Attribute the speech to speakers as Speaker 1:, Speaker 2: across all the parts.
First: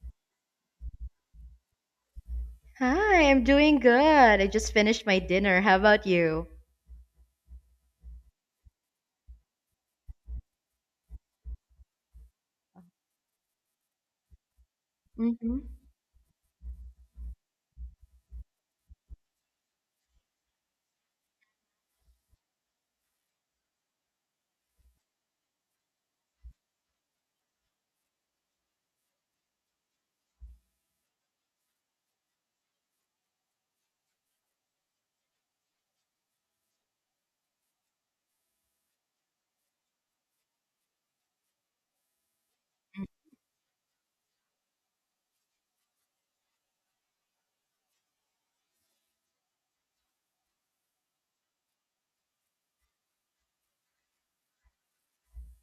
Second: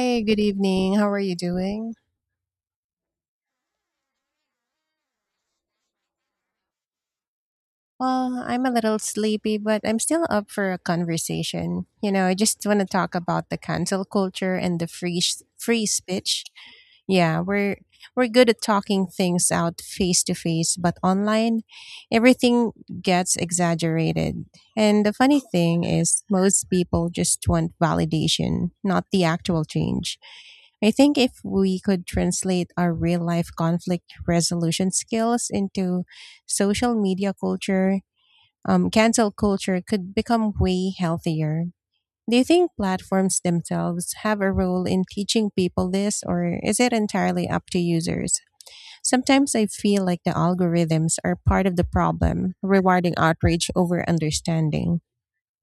Speaker 1: Hey, good evening. How are you doing?
Speaker 2: Hi, I'm doing good. I just finished my dinner. How about you?
Speaker 1: Well, I'm a little sleepy, but I'm still up for a conversation. You know, I just want to talk about the cancel culture and the free s-
Speaker 2: Hmm.
Speaker 1: free speech. Yeah, we're good at talking things out face to face, but online everything gets exaggerated. And the funny thing is most people just want validation, not the actual change. I think if we could translate our real life conflict resolution skills into social media culture, cancel culture could become way healthier. Do you think platforms themselves have a role in teaching people this, or is it entirely up to users? Sometimes I feel like the algorithms are part of the problem, rewarding outrage over understanding.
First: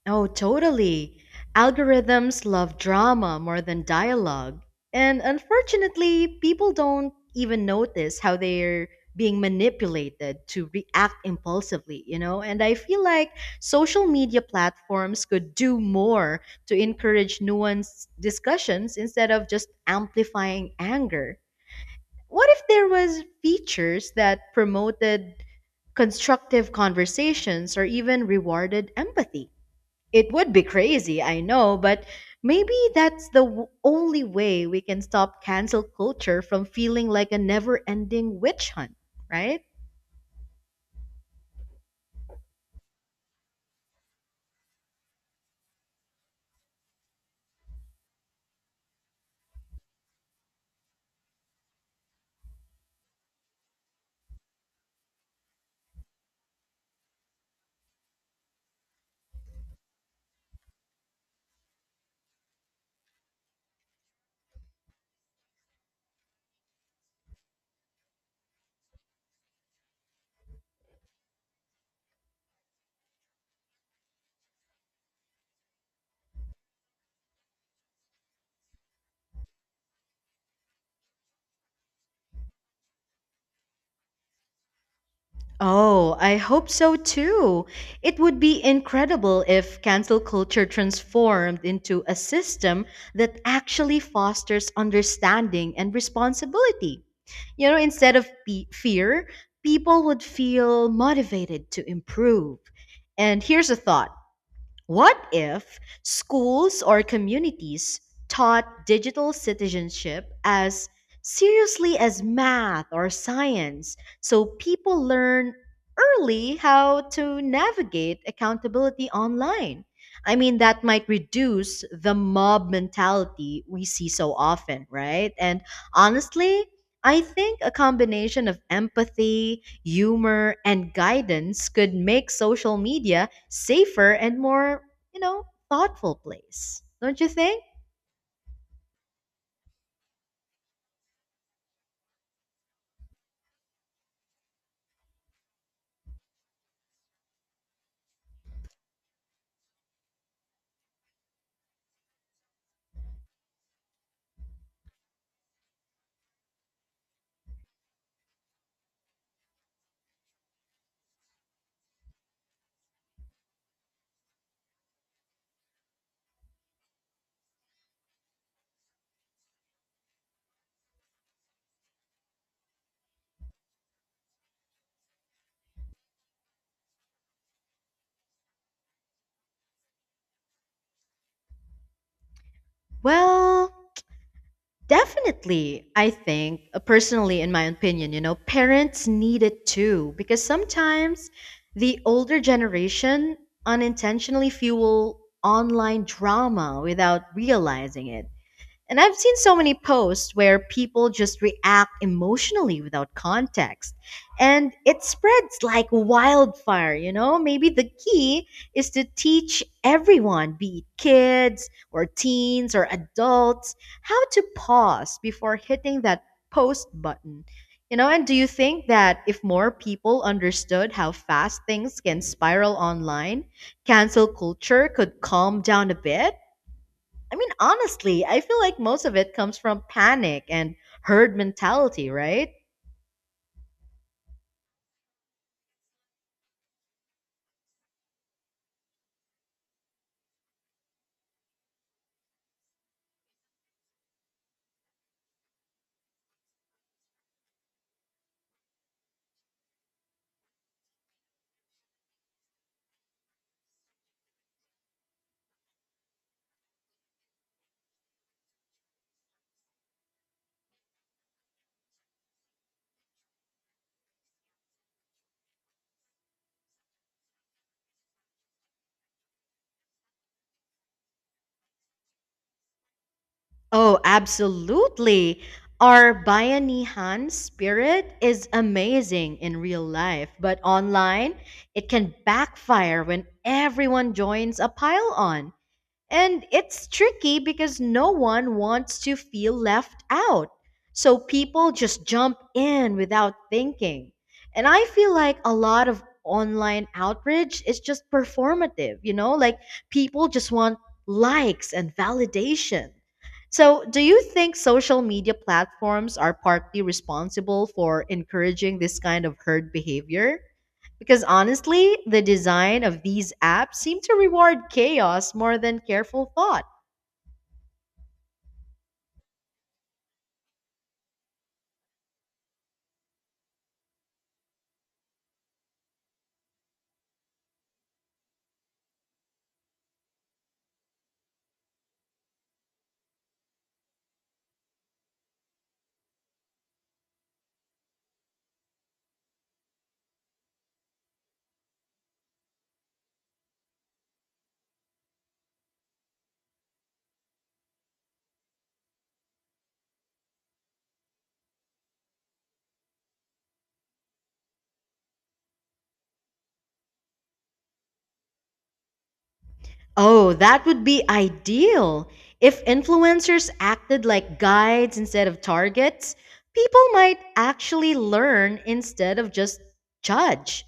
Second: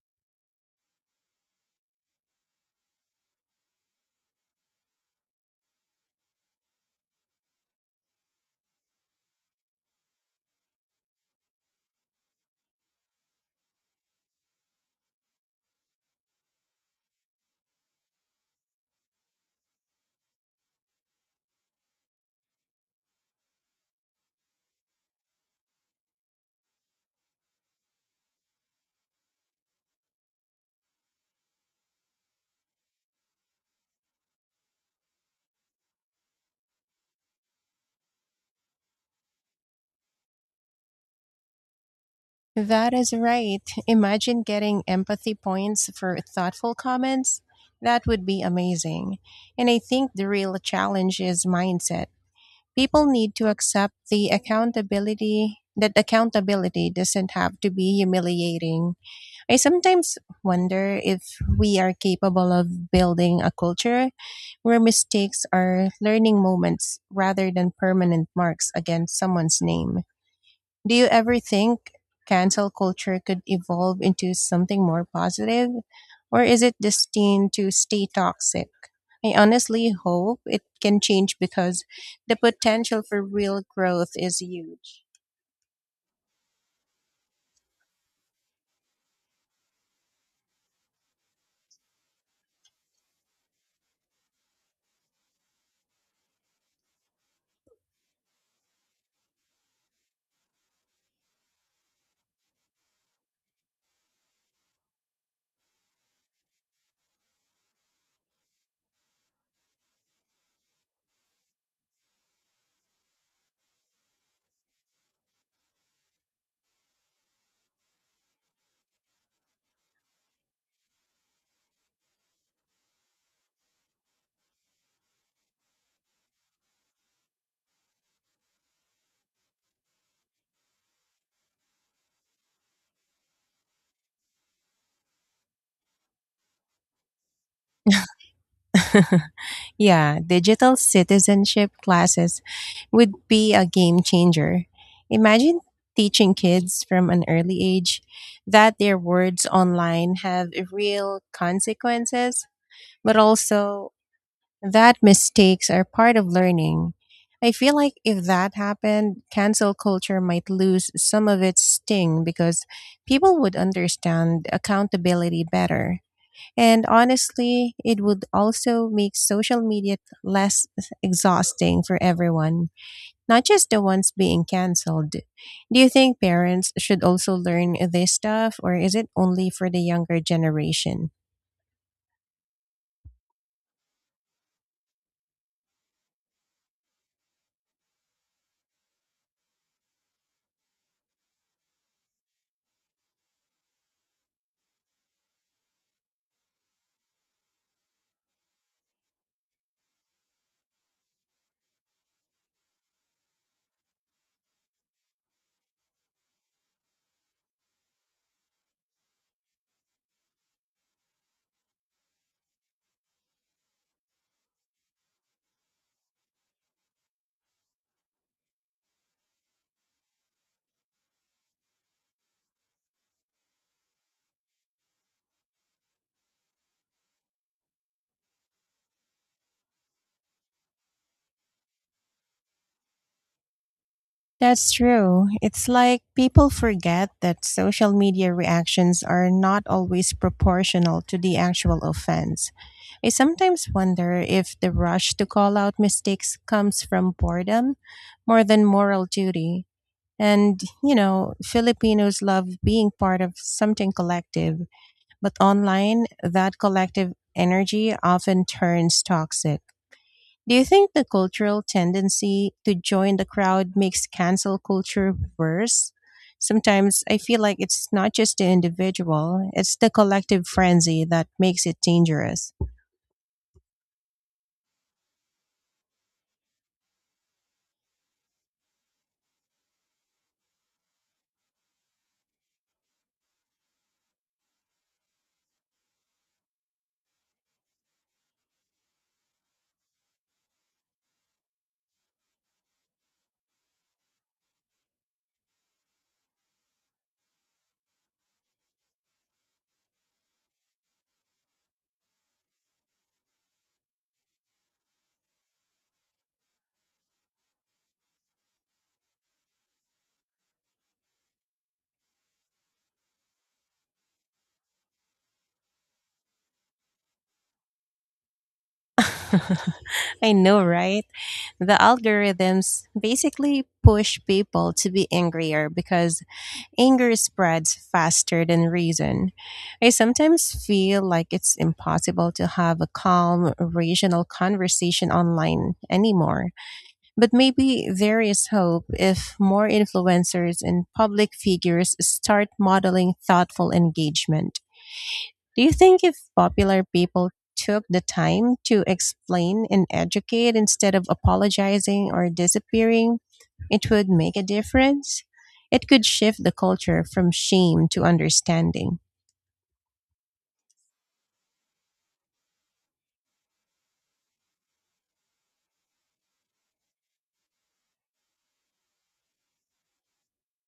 Speaker 2: Oh, totally. Algorithms love drama more than dialogue. And unfortunately, people don't even notice how they're being manipulated to react impulsively, you know? And I feel like social media platforms could do more to encourage nuanced discussions instead of just amplifying anger. What if there was features that promoted constructive conversations, or even rewarded empathy. It would be crazy, I know, but maybe that's the only way we can stop cancel culture from feeling like a never ending witch hunt, right?
Speaker 1: That is right. Imagine getting empathy points for thoughtful comments. That would be amazing. And I think the real challenge is mindset. People need to accept the accountability that accountability doesn't have to be humiliating. I sometimes wonder if we are capable of building a culture where mistakes are learning moments rather than permanent marks against someone's name. Do you ever think cancel culture could evolve into something more positive? Or is it destined to stay toxic? I honestly hope it can change because the potential for real growth is huge.
Speaker 2: Oh, I hope so too. It would be incredible if cancel culture transformed into a system that actually fosters understanding and responsibility. You know, instead of fear, people would feel motivated to improve. And here's a thought. What if schools or communities taught digital citizenship as seriously as math or science so people learn early how to navigate accountability online? I mean, that might reduce the mob mentality we see so often, right? And honestly, I think a combination of empathy, humor, and guidance could make social media safer and more, you know, thoughtful place. Don't you think?
Speaker 1: Yeah, digital citizenship classes would be a game changer. Imagine teaching kids from an early age that their words online have real consequences, but also that mistakes are part of learning. I feel like if that happened, cancel culture might lose some of its sting because people would understand accountability better. And honestly, it would also make social media less exhausting for everyone, not just the ones being canceled. Do you think parents should also learn this stuff, or is it only for the younger generation?
Speaker 2: Well, definitely. I think, personally, in my opinion, you know, parents need it too because sometimes the older generation unintentionally fuel online drama without realizing it. And I've seen so many posts where people just react emotionally without context. And it spreads like wildfire, you know? Maybe the key is to teach everyone, be it kids or teens or adults, how to pause before hitting that post button. You know, and do you think that if more people understood how fast things can spiral online, cancel culture could calm down a bit? I mean, honestly, I feel like most of it comes from panic and herd mentality, right?
Speaker 1: That's true. It's like people forget that social media reactions are not always proportional to the actual offense. I sometimes wonder if the rush to call out mistakes comes from boredom more than moral duty. And, you know, Filipinos love being part of something collective, but online, that collective energy often turns toxic. Do you think the cultural tendency to join the crowd makes cancel culture worse? Sometimes I feel like it's not just the individual, it's the collective frenzy that makes it dangerous.
Speaker 2: Oh, absolutely. Our Bayanihan spirit is amazing in real life, but online, it can backfire when everyone joins a pile on. And it's tricky because no one wants to feel left out. So people just jump in without thinking. And I feel like a lot of online outrage is just performative, you know? Like people just want likes and validation. So, do you think social media platforms are partly responsible for encouraging this kind of herd behavior? Because honestly, the design of these apps seem to reward chaos more than careful thought.
Speaker 1: I know, right? The algorithms basically push people to be angrier because anger spreads faster than reason. I sometimes feel like it's impossible to have a calm, rational conversation online anymore. But maybe there is hope if more influencers and public figures start modeling thoughtful engagement. Do you think if popular people took the time to explain and educate instead of apologizing or disappearing, it would make a difference? It could shift the culture from shame to understanding.
Speaker 2: Oh, that would be ideal. If influencers acted like guides instead of targets, people might actually learn instead of just judge.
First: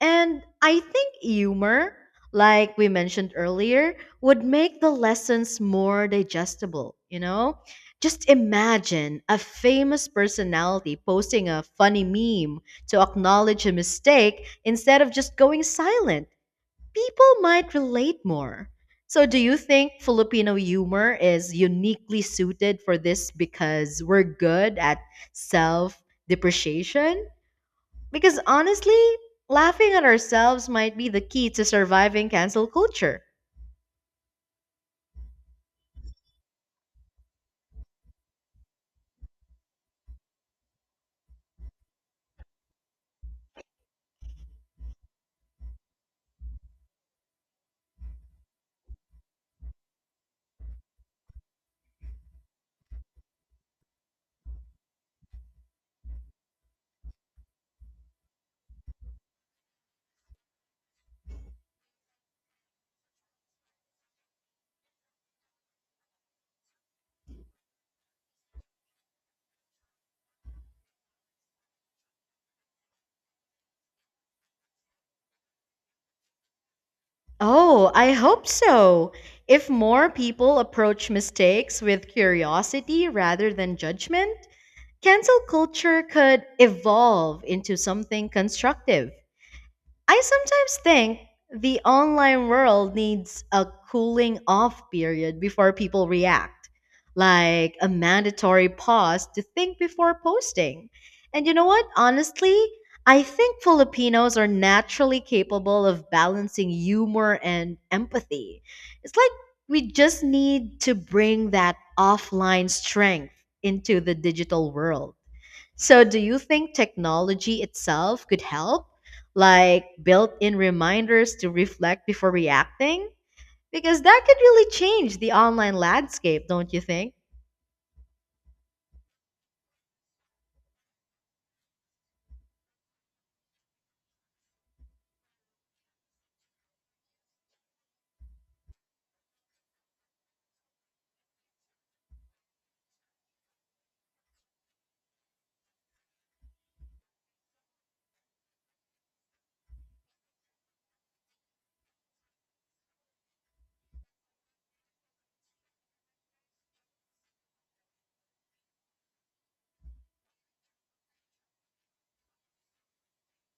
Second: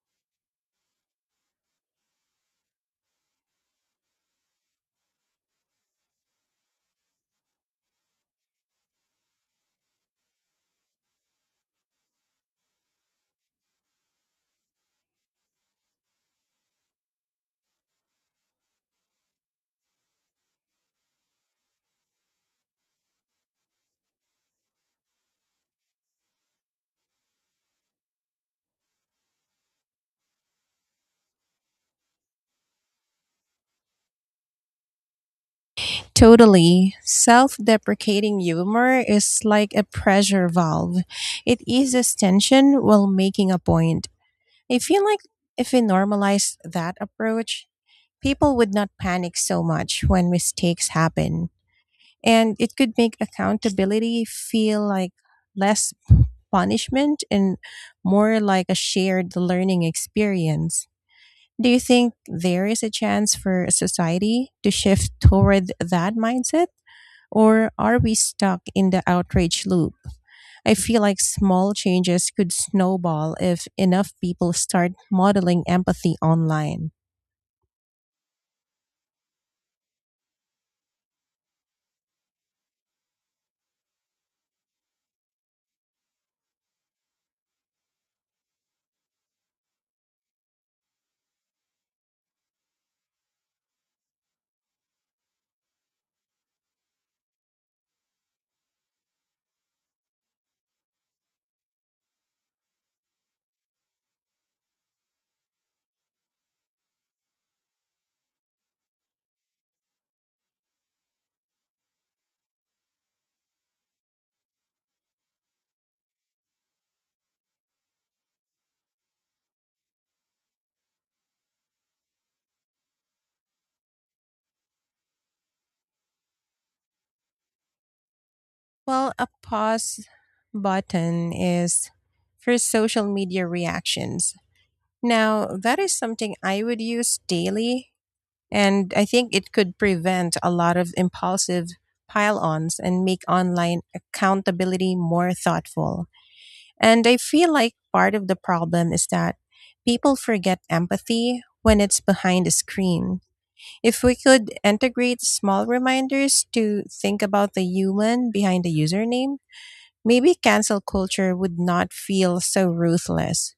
Speaker 2: And I think humor, like we mentioned earlier, would make the lessons more digestible, you know? Just imagine a famous personality posting a funny meme to acknowledge a mistake instead of just going silent people might relate more. So, do you think Filipino humor is uniquely suited for this because we're good at self depreciation? Because honestly, laughing at ourselves might be the key to surviving cancel culture.
Speaker 1: Totally. Self deprecating humor is like a pressure valve. It eases tension while making a point. I feel like if we normalized that approach, people would not panic so much when mistakes happen. And it could make accountability feel like less punishment and more like a shared learning experience. Do you think there is a chance for a society to shift toward that mindset? Or are we stuck in the outrage loop? I feel like small changes could snowball if enough people start modeling empathy online.
Speaker 2: Oh, I hope so. If more people approach mistakes with curiosity rather than judgment, cancel culture could evolve into something constructive. I sometimes think the online world needs a cooling off period before people react, like a mandatory pause to think before posting. And you know what? Honestly, I think Filipinos are naturally capable of balancing humor and empathy. It's like we just need to bring that offline strength into the digital world. So, do you think technology itself could help? Like built in reminders to reflect before reacting? Because that could really change the online landscape, don't you think?
Speaker 1: Well, a pause button is for social media reactions. Now, that is something I would use daily, and I think it could prevent a lot of impulsive pile ons and make online accountability more thoughtful. And I feel like part of the problem is that people forget empathy when it's behind a screen. If we could integrate small reminders to think about the human behind the username, maybe cancel culture would not feel so ruthless.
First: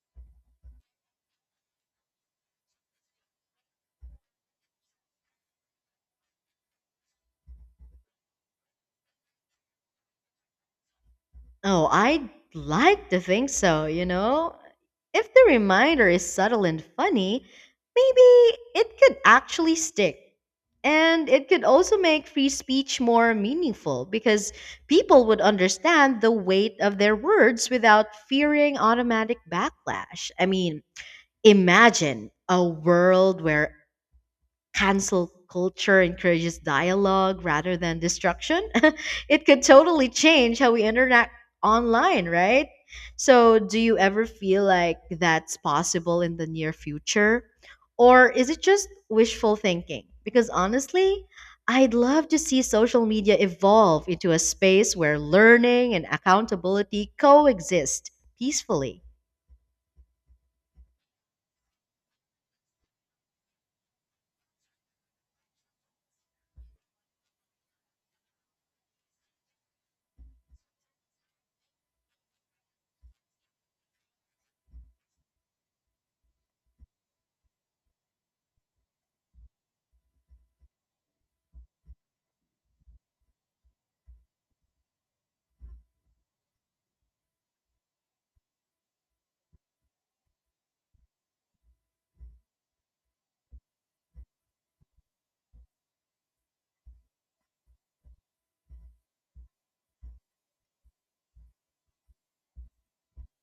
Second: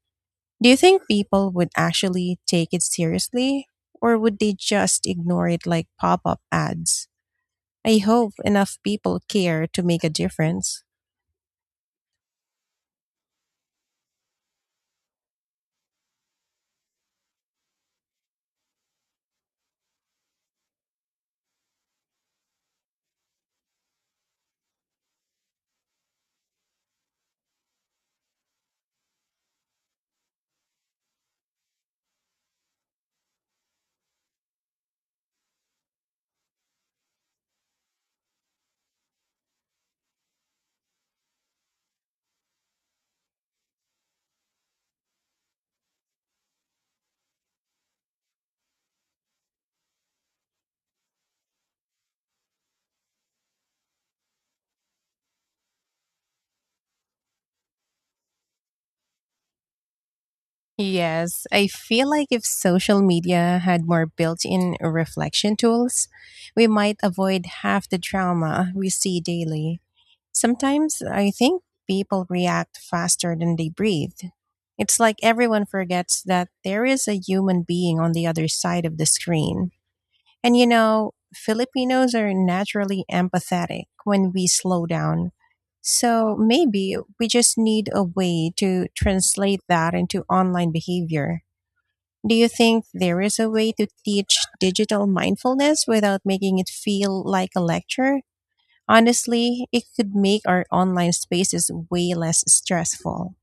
Speaker 1: Do you think people would actually take it seriously? Or would they just ignore it like pop up ads? I hope enough people care to make a difference.
Speaker 2: Oh, I'd like to think so, you know? If the reminder is subtle and funny, maybe it could actually stick. And it could also make free speech more meaningful because people would understand the weight of their words without fearing automatic backlash. I mean, imagine a world where cancel culture encourages dialogue rather than destruction, it could totally change how we interact online, right? So, do you ever feel like that's possible in the near future? Or is it just wishful thinking? Because honestly, I'd love to see social media evolve into a space where learning and accountability coexist peacefully.
Speaker 1: Yes, I feel like if social media had more built in reflection tools, we might avoid half the drama we see daily. Sometimes I think people react faster than they breathe. It's like everyone forgets that there is a human being on the other side of the screen. And you know, Filipinos are naturally empathetic when we slow down. So maybe we just need a way to translate that into online behavior. Do you think there is a way to teach digital mindfulness without making it feel like a lecture? Honestly, it could make our online spaces way less stressful.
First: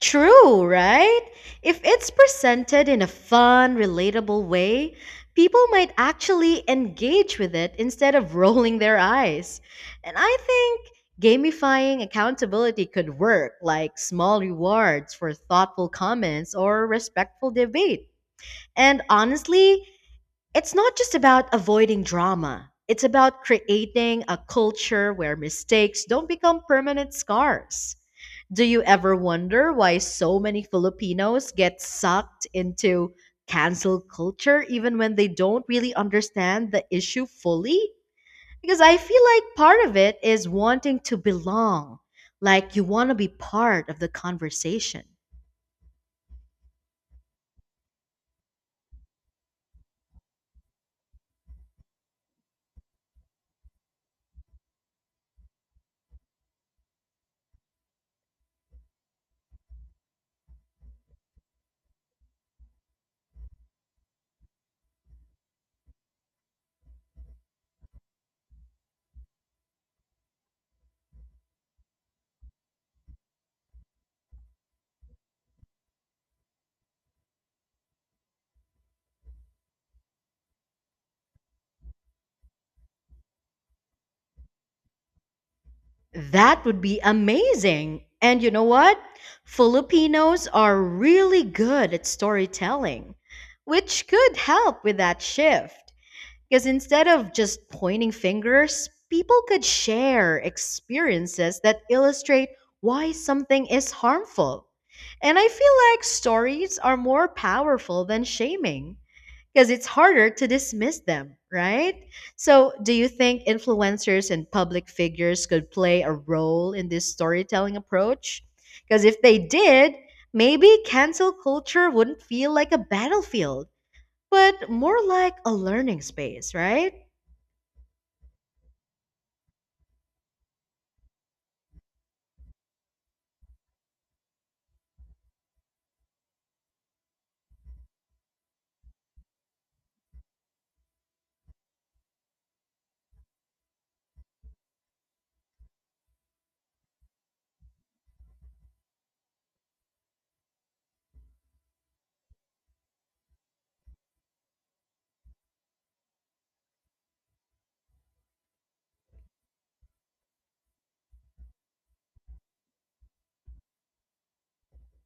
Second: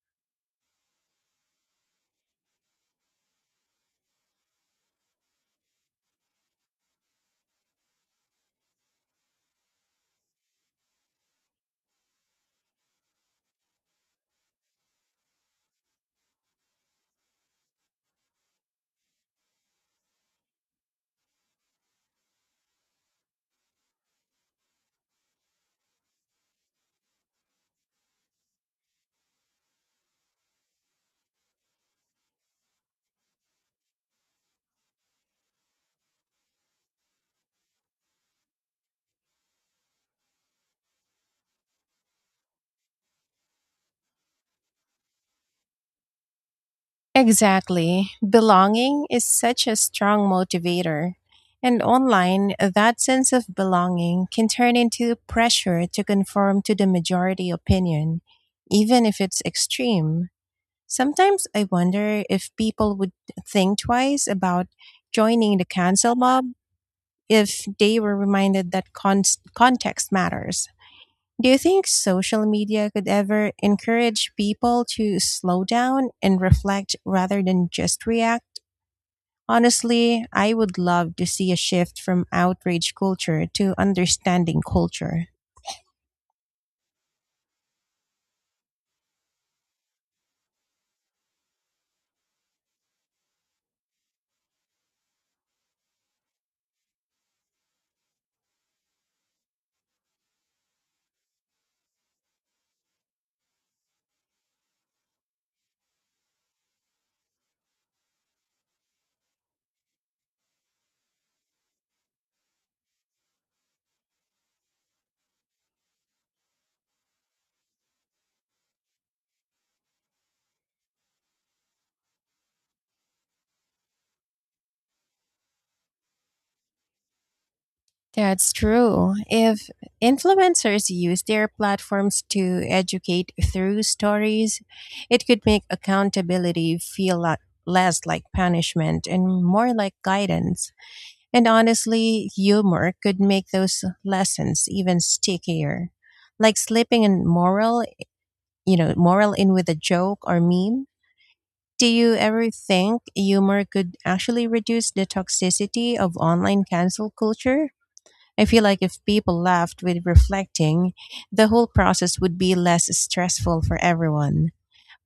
Speaker 2: True, right? If it's presented in a fun, relatable way, people might actually engage with it instead of rolling their eyes. And I think gamifying accountability could work, like small rewards for thoughtful comments or respectful debate. And honestly, it's not just about avoiding drama. It's about creating a culture where mistakes don't become permanent scars. Do you ever wonder why so many Filipinos get sucked into cancel culture even when they don't really understand the issue fully? Because I feel like part of it is wanting to belong, like you want to be part of the conversation.
Speaker 1: Exactly. Belonging is such a strong motivator. And online, that sense of belonging can turn into pressure to conform to the majority opinion, even if it's extreme. Sometimes I wonder if people would think twice about joining the cancel mob if they were reminded that context matters. Do you think social media could ever encourage people to slow down and reflect rather than just react? Honestly, I would love to see a shift from outrage culture to understanding culture.
Speaker 2: That would be amazing. And you know what? Filipinos are really good at storytelling, which could help with that shift. Because instead of just pointing fingers, people could share experiences that illustrate why something is harmful. And I feel like stories are more powerful than shaming because it's harder to dismiss them, right? So, do you think influencers and public figures could play a role in this storytelling approach? Because if they did, maybe cancel culture wouldn't feel like a battlefield, but more like a learning space, right?
Speaker 1: That's true. If influencers use their platforms to educate through stories, it could make accountability feel lot less like punishment and more like guidance. And honestly, humor could make those lessons even stickier. Like slipping in moral in with a joke or meme. Do you ever think humor could actually reduce the toxicity of online cancel culture? I feel like if people laughed with reflecting, the whole process would be less stressful for everyone.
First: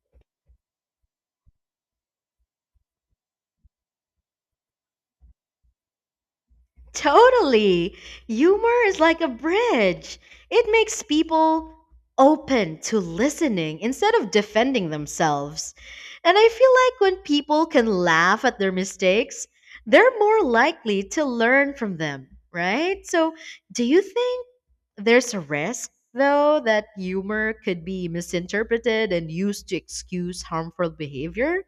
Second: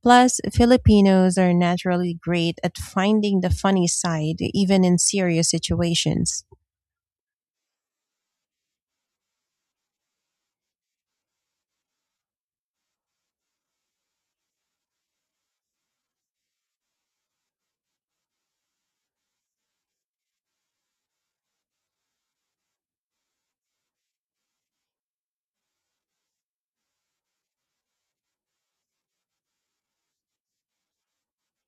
Speaker 1: Plus, Filipinos are naturally great at finding the funny side, even in serious situations.
Speaker 2: Totally. Humor is like a bridge. It makes people open to listening instead of defending themselves. And I feel like when people can laugh at their mistakes, they're more likely to learn from them, right? So, do you think there's a risk, though, that humor could be misinterpreted and used to excuse harmful behavior.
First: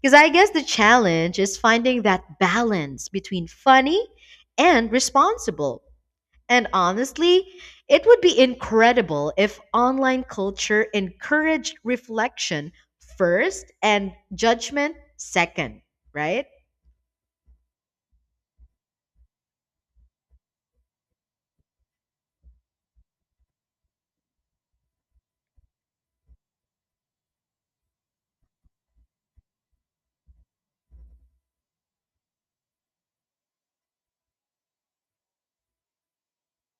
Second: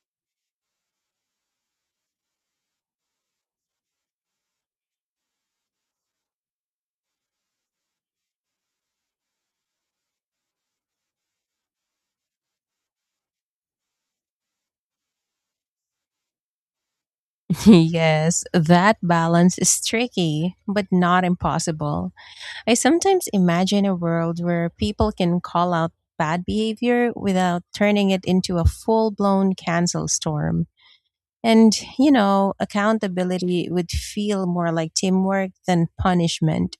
Speaker 2: Because I guess the challenge is finding that balance between funny and responsible. And honestly, it would be incredible if online culture encouraged reflection first and judgment second, right?
Speaker 1: Yes, that balance is tricky, but not impossible. I sometimes imagine a world where people can call out bad behavior without turning it into a full blown cancel storm. And, you know, accountability would feel more like teamwork than punishment.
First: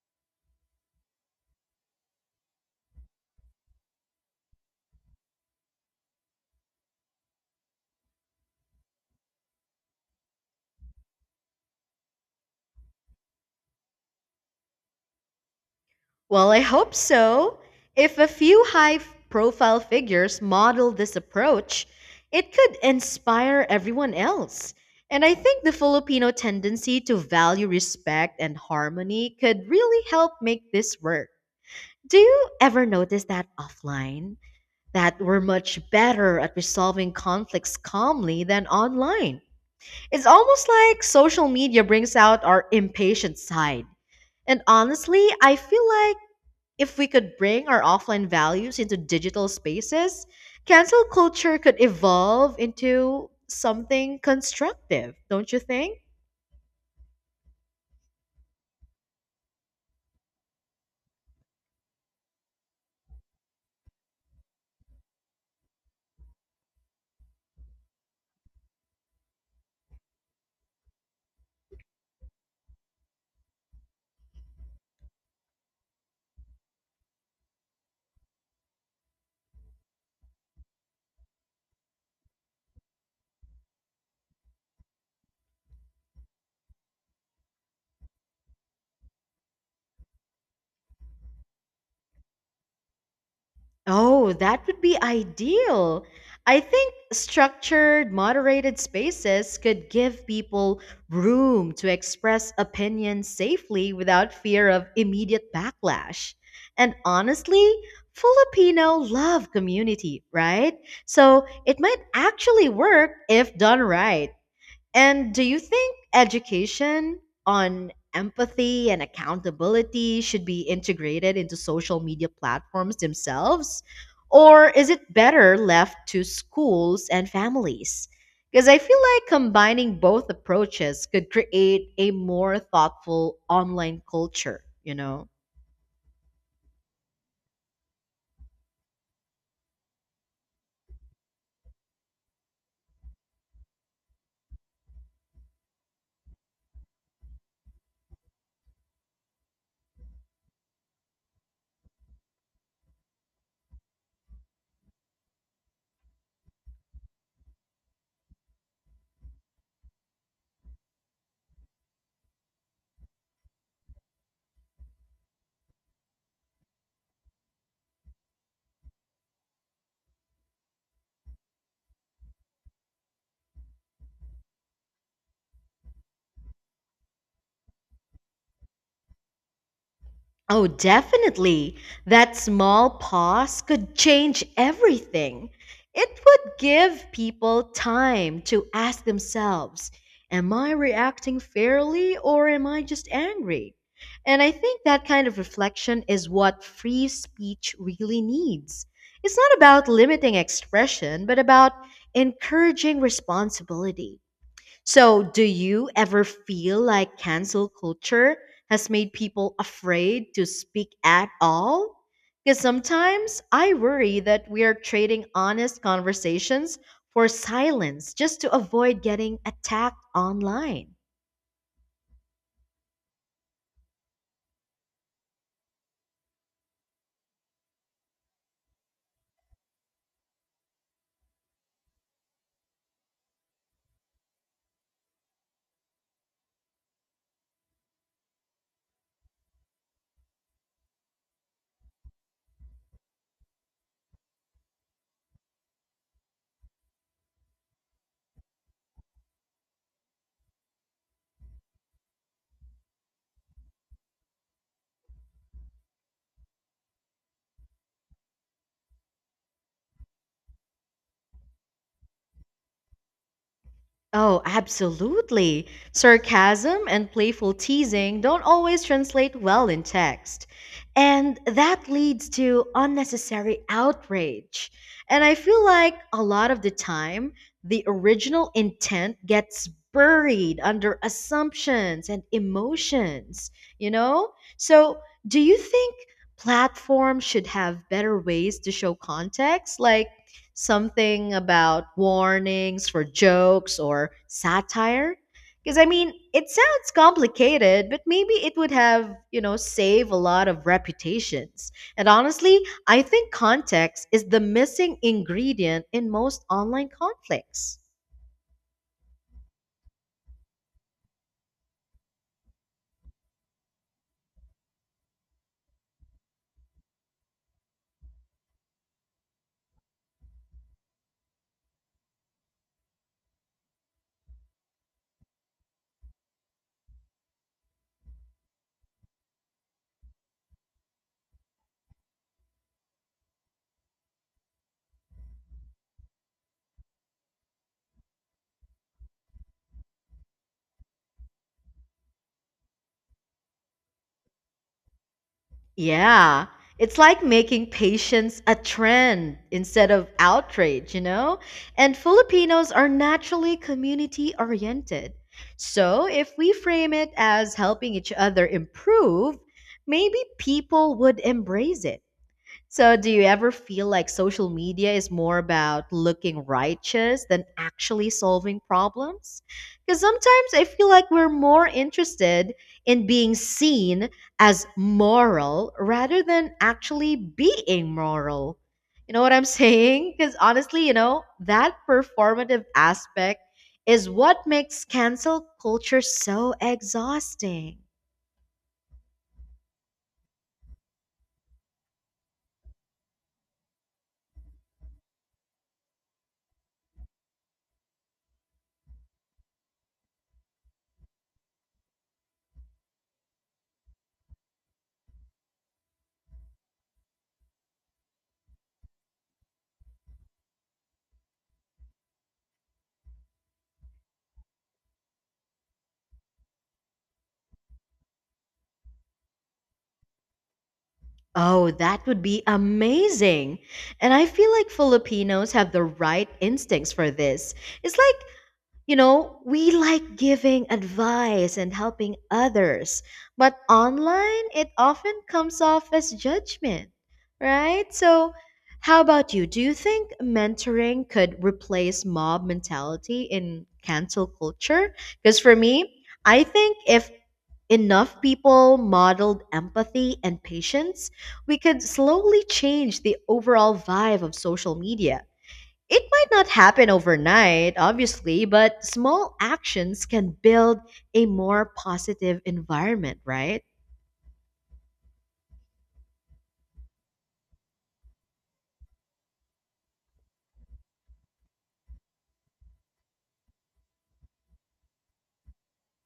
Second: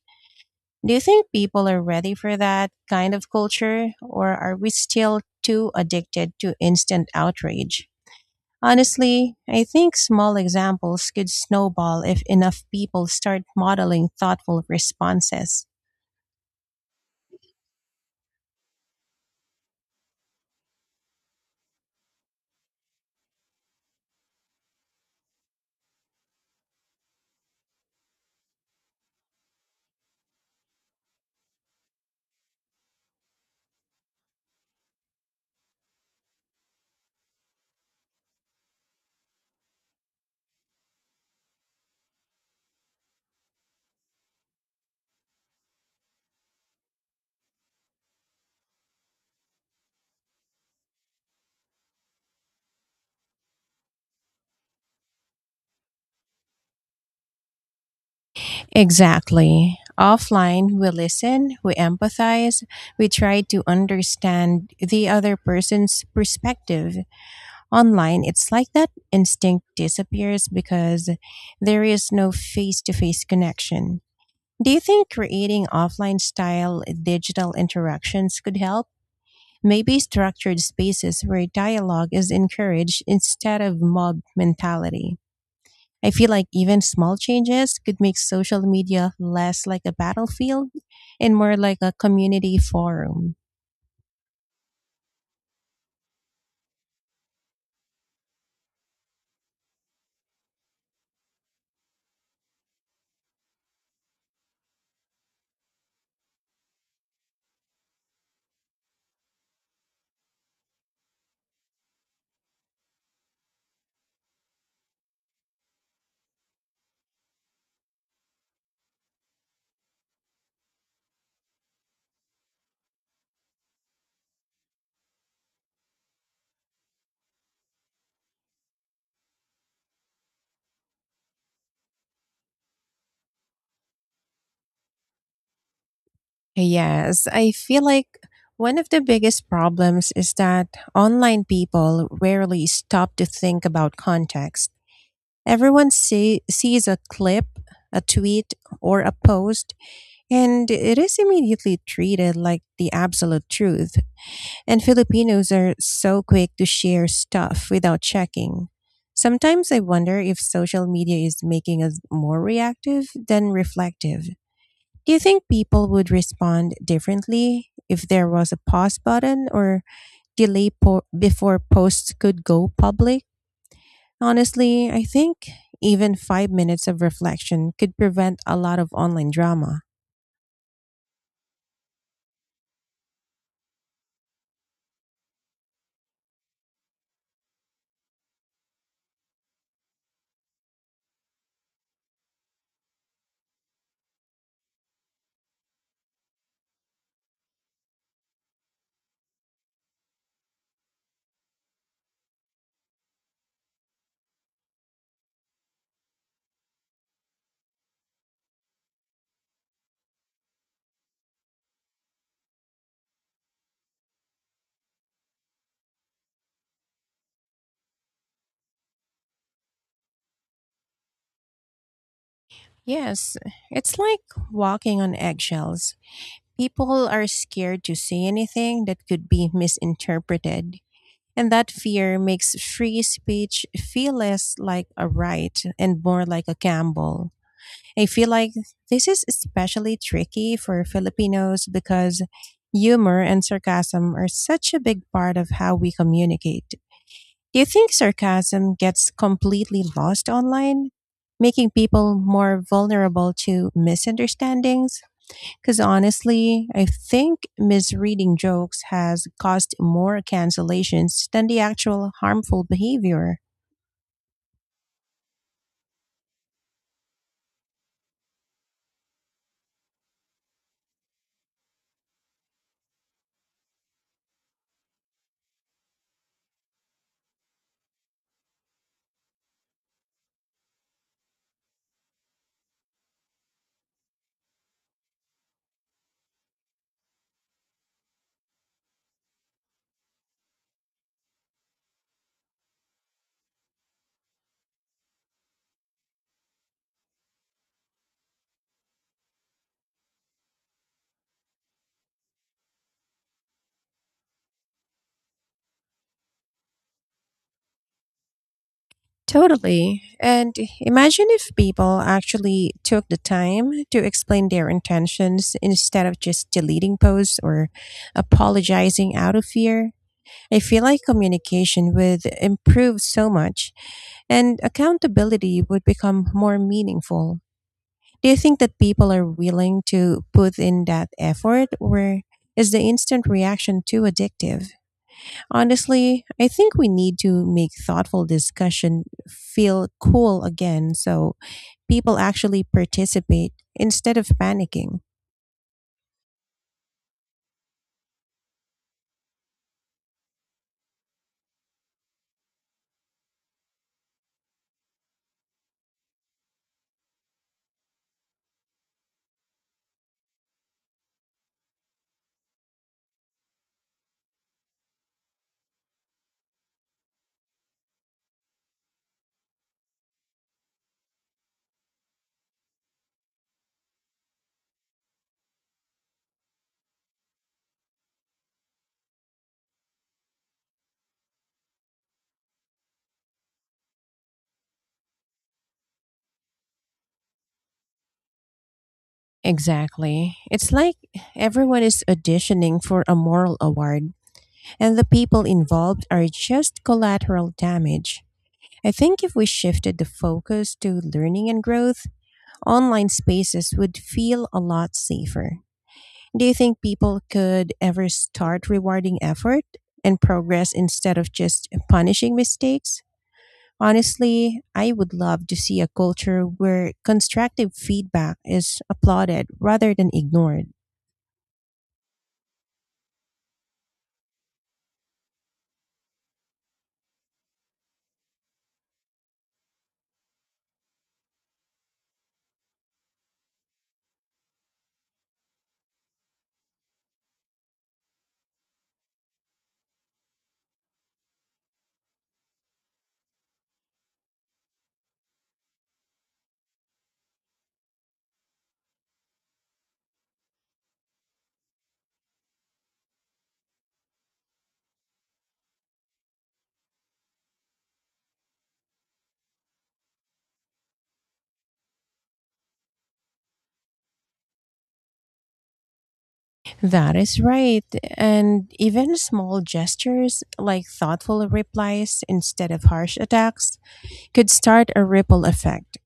Speaker 1: Do you think people are ready for that kind of culture, or are we still too addicted to instant outrage? Honestly, I think small examples could snowball if enough people start modeling thoughtful responses.
Speaker 2: Well, I hope so. If a few high profile figures model this approach, it could inspire everyone else. And I think the Filipino tendency to value respect and harmony could really help make this work. Do you ever notice that offline? That we're much better at resolving conflicts calmly than online. It's almost like social media brings out our impatient side. And honestly, I feel like if we could bring our offline values into digital spaces, cancel culture could evolve into something constructive, don't you think?
Speaker 1: Exactly. Offline, we listen, we empathize, we try to understand the other person's perspective. Online, it's like that instinct disappears because there is no face to face connection. Do you think creating offline style digital interactions could help? Maybe structured spaces where dialogue is encouraged instead of mob mentality. I feel like even small changes could make social media less like a battlefield and more like a community forum.
Speaker 2: Oh, that would be ideal. I think structured, moderated spaces could give people room to express opinions safely without fear of immediate backlash. And honestly, Filipino love community, right? So it might actually work if done right. And do you think education on empathy and accountability should be integrated into social media platforms themselves? Or is it better left to schools and families? Because I feel like combining both approaches could create a more thoughtful online culture, you know?
Speaker 1: Yes, I feel like one of the biggest problems is that online people rarely stop to think about context. Everyone sees a clip, a tweet, or a post. And it is immediately treated like the absolute truth. And Filipinos are so quick to share stuff without checking. Sometimes I wonder if social media is making us more reactive than reflective. Do you think people would respond differently if there was a pause button or before posts could go public? Honestly, I think even 5 minutes of reflection could prevent a lot of online drama.
Speaker 2: Oh, definitely. That small pause could change everything. It would give people time to ask themselves, am I reacting fairly or am I just angry? And I think that kind of reflection is what free speech really needs. It's not about limiting expression, but about encouraging responsibility. So, do you ever feel like cancel culture has made people afraid to speak at all? Because sometimes I worry that we are trading honest conversations for silence just to avoid getting attacked online.
Speaker 1: Yes, it's like walking on eggshells. People are scared to say anything that could be misinterpreted, and that fear makes free speech feel less like a right and more like a gamble. I feel like this is especially tricky for Filipinos because humor and sarcasm are such a big part of how we communicate. Do you think sarcasm gets completely lost online, making people more vulnerable to misunderstandings? Because honestly, I think misreading jokes has caused more cancellations than the actual harmful behavior.
Speaker 2: Oh, absolutely. Sarcasm and playful teasing don't always translate well in text. And that leads to unnecessary outrage. And I feel like a lot of the time, the original intent gets buried under assumptions and emotions, you know? So, do you think platforms should have better ways to show context? Like, something about warnings for jokes or satire? Because I mean, it sounds complicated, but maybe it would have, you know, save a lot of reputations. And honestly, I think context is the missing ingredient in most online conflicts.
Speaker 1: Totally. And imagine if people actually took the time to explain their intentions instead of just deleting posts or apologizing out of fear. I feel like communication would improve so much and accountability would become more meaningful. Do you think that people are willing to put in that effort or is the instant reaction too addictive? Honestly, I think we need to make thoughtful discussion feel cool again so people actually participate instead of panicking.
Speaker 2: Yeah. It's like making patience a trend instead of outrage, you know? And Filipinos are naturally community oriented. So if we frame it as helping each other improve, maybe people would embrace it. So, do you ever feel like social media is more about looking righteous than actually solving problems? Because sometimes I feel like we're more interested in being seen as moral rather than actually being moral. You know what I'm saying? Because honestly, you know, that performative aspect is what makes cancel culture so exhausting.
Speaker 1: Exactly. It's like everyone is auditioning for a moral award and the people involved are just collateral damage. I think if we shifted the focus to learning and growth, online spaces would feel a lot safer. Do you think people could ever start rewarding effort and progress instead of just punishing mistakes? Honestly, I would love to see a culture where constructive feedback is applauded rather than ignored.
Speaker 2: Oh, that would be amazing. And I feel like Filipinos have the right instincts for this. It's like, you know, we like giving advice and helping others, but online it often comes off as judgment, right? So, how about you? Do you think mentoring could replace mob mentality in cancel culture? Because for me, I think if enough people modeled empathy and patience, we could slowly change the overall vibe of social media. It might not happen overnight, obviously, but small actions can build a more positive environment, right?
Speaker 1: That is right. And even small gestures like thoughtful replies instead of harsh attacks could start a ripple effect.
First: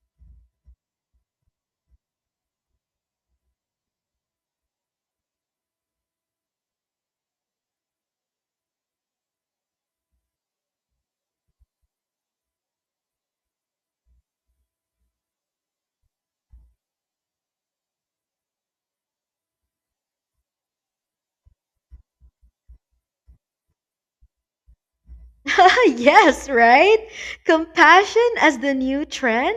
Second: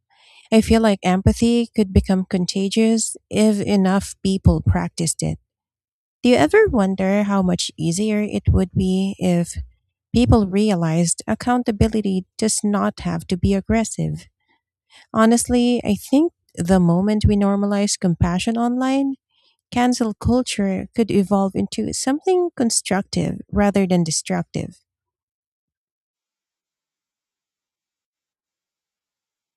Speaker 1: I feel like empathy could become contagious if enough people practiced it. Do you ever wonder how much easier it would be if people realized accountability does not have to be aggressive? Honestly, I think the moment we normalize compassion online, cancel culture could evolve into something constructive rather than destructive.
Speaker 2: Yes, right? Compassion as the new trend?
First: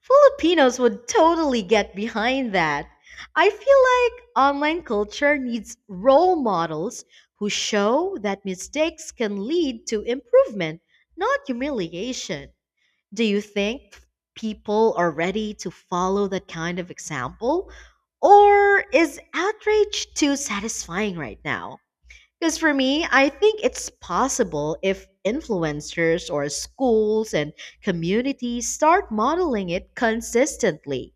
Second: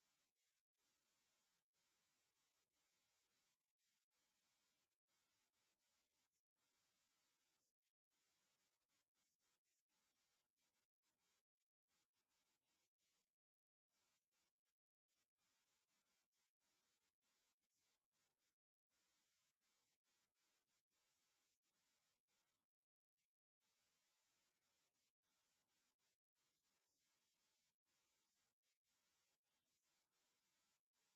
Speaker 2: Filipinos would totally get behind that. I feel like online culture needs role models who show that mistakes can lead to improvement, not humiliation. Do you think people are ready to follow that kind of example? Or is outrage too satisfying right now? Because for me, I think it's possible if influencers or schools and communities start modeling it consistently.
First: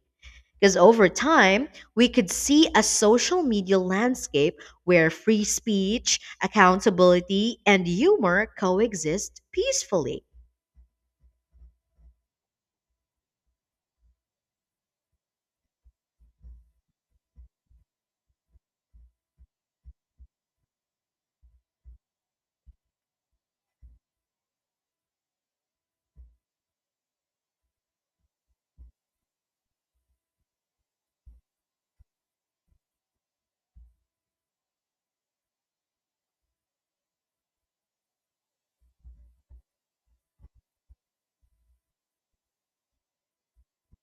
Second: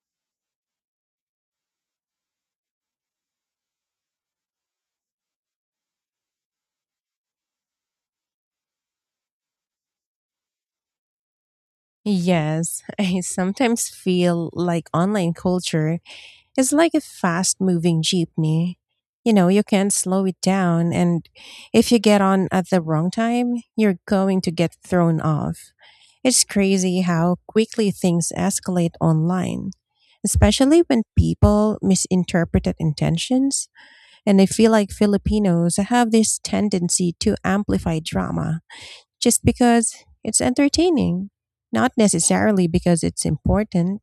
Speaker 2: Because over time, we could see a social media landscape where free speech, accountability, and humor coexist peacefully.
Speaker 1: Yes, I sometimes feel like online culture it's like a fast moving jeepney. You know, you can't slow it down. And if you get on at the wrong time, you're going to get thrown off. It's crazy how quickly things escalate online, especially when people misinterpreted intentions. And I feel like Filipinos have this tendency to amplify drama just because it's entertaining, not necessarily because it's important.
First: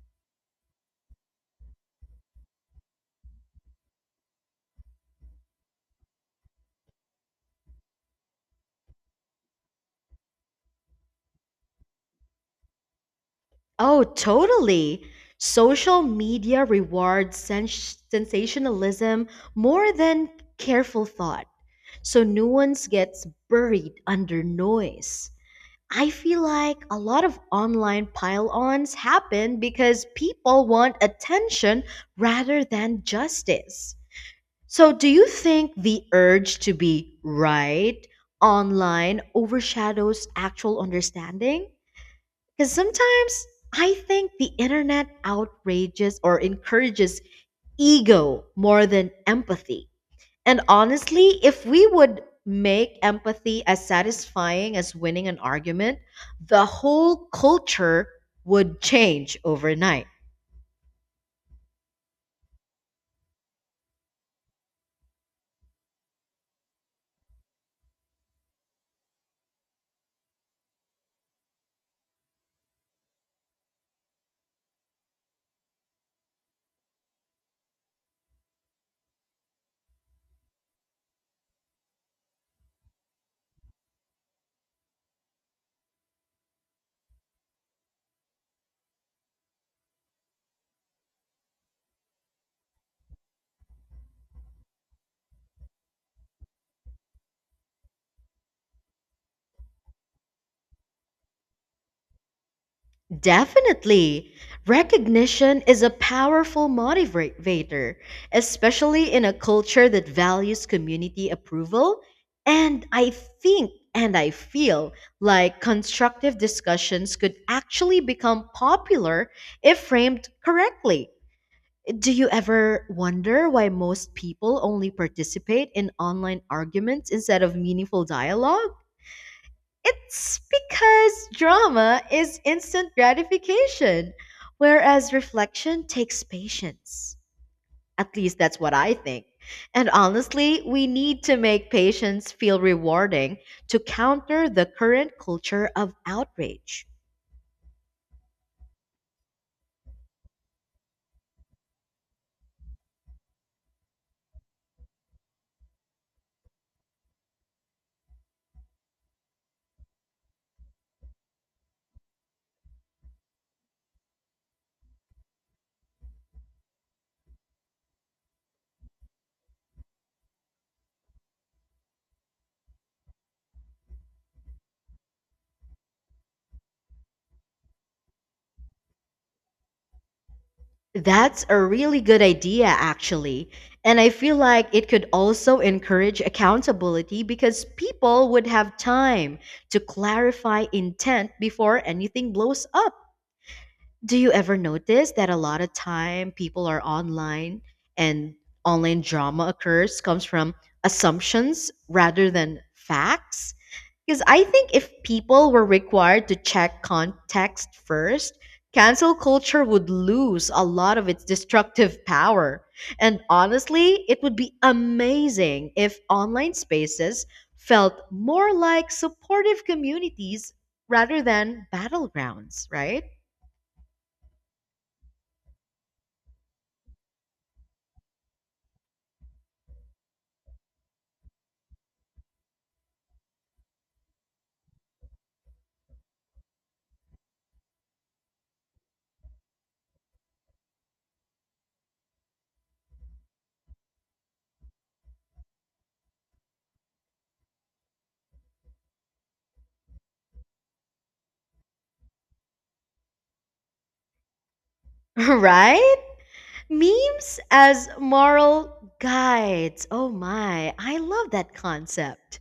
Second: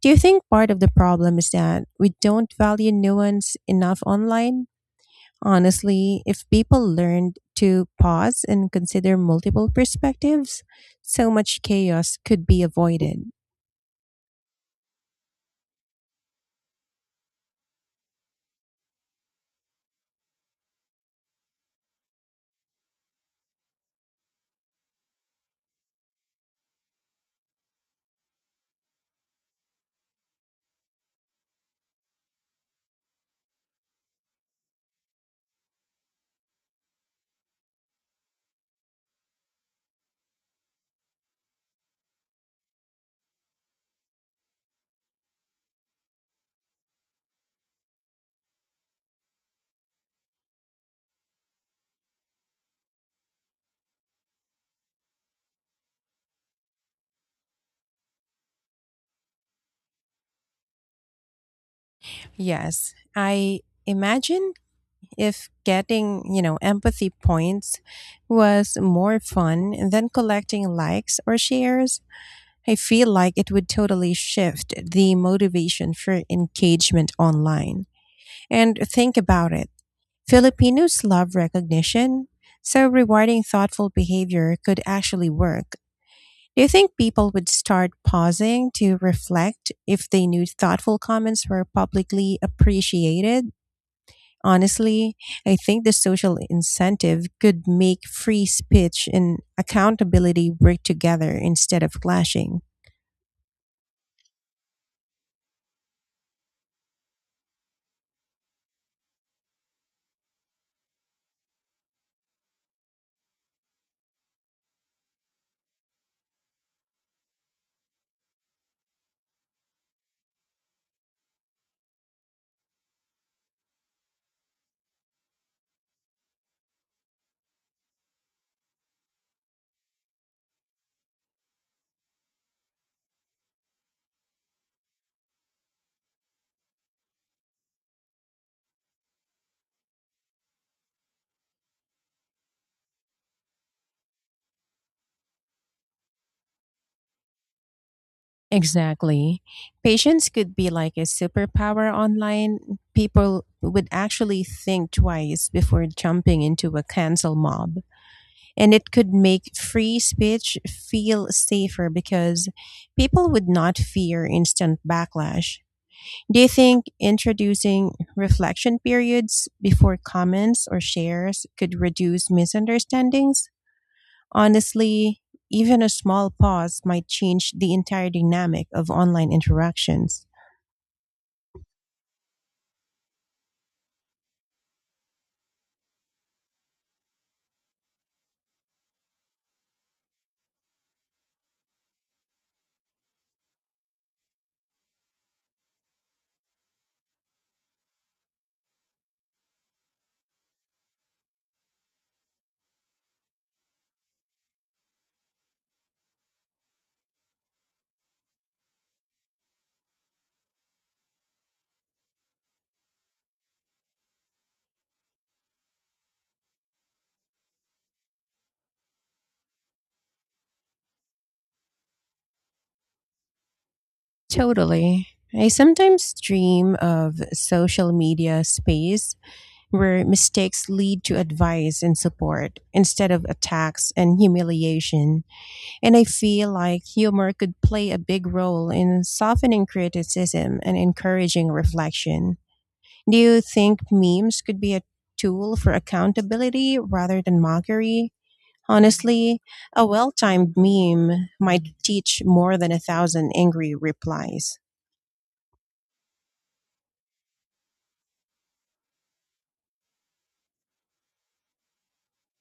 Speaker 1: Do you think part of the problem is that we don't value nuance enough online? Honestly, if people learned to pause and consider multiple perspectives, so much chaos could be avoided.
Speaker 2: Oh, totally. Social media rewards sensationalism more than careful thought. So nuance gets buried under noise. I feel like a lot of online pile ons happen because people want attention rather than justice. So, do you think the urge to be right online overshadows actual understanding? Because sometimes I think the internet outrages or encourages ego more than empathy. And honestly, if we would make empathy as satisfying as winning an argument, the whole culture would change overnight.
Speaker 1: Yes, I imagine if getting, you know, empathy points was more fun than collecting likes or shares, I feel like it would totally shift the motivation for engagement online. And think about it, Filipinos love recognition, so rewarding thoughtful behavior could actually work. Do you think people would start pausing to reflect if they knew thoughtful comments were publicly appreciated? Honestly, I think the social incentive could make free speech and accountability work together instead of clashing.
Speaker 2: Definitely. Recognition is a powerful motivator, especially in a culture that values community approval. And I think and I feel like constructive discussions could actually become popular if framed correctly. Do you ever wonder why most people only participate in online arguments instead of meaningful dialogue? It's because drama is instant gratification, whereas reflection takes patience. At least that's what I think. And honestly, we need to make patience feel rewarding to counter the current culture of outrage.
Speaker 1: Exactly. Patience could be like a superpower online. People would actually think twice before jumping into a cancel mob. And it could make free speech feel safer because people would not fear instant backlash. Do you think introducing reflection periods before comments or shares could reduce misunderstandings? Honestly, even a small pause might change the entire dynamic of online interactions.
Speaker 2: That's a really good idea, actually. And I feel like it could also encourage accountability because people would have time to clarify intent before anything blows up. Do you ever notice that a lot of time people are online and online drama occurs comes from assumptions rather than facts? Because I think if people were required to check context first, cancel culture would lose a lot of its destructive power. And honestly, it would be amazing if online spaces felt more like supportive communities rather than battlegrounds, right?
Speaker 1: Totally. I sometimes dream of a social media space where mistakes lead to advice and support instead of attacks and humiliation. And I feel like humor could play a big role in softening criticism and encouraging reflection. Do you think memes could be a tool for accountability rather than mockery? Honestly, a well timed meme might teach more than a thousand angry replies.
Speaker 2: Right? Memes as moral guides. Oh my, I love that concept.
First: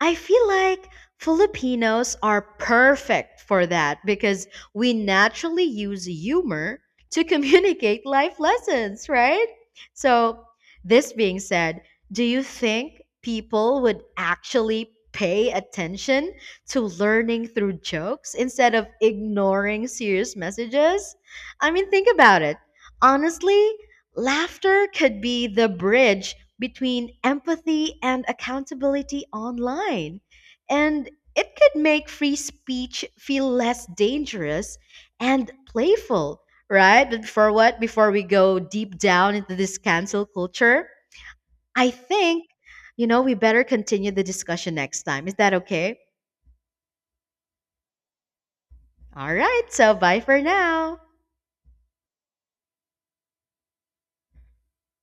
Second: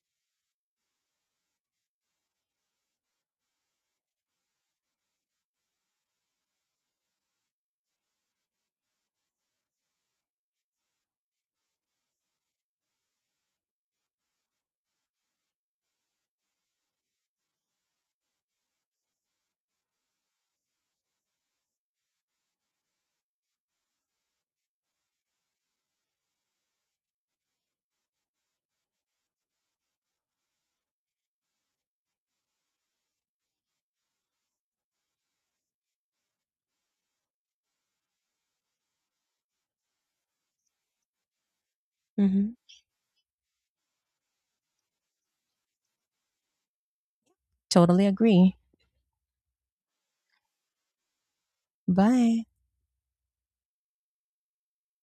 Speaker 2: I feel like Filipinos are perfect for that because we naturally use humor to communicate life lessons, right? So, this being said, do you think people would actually pay attention to learning through jokes instead of ignoring serious messages? I mean, think about it. Honestly, laughter could be the bridge between empathy and accountability online. And it could make free speech feel less dangerous and playful, right? But before what? Before we go deep down into this cancel culture, I think,
Speaker 1: Mhm.
Speaker 2: you know, we better continue the discussion next time. Is that okay?
Speaker 1: Totally agree.
Speaker 2: All right. So bye for now.
Speaker 1: Bye.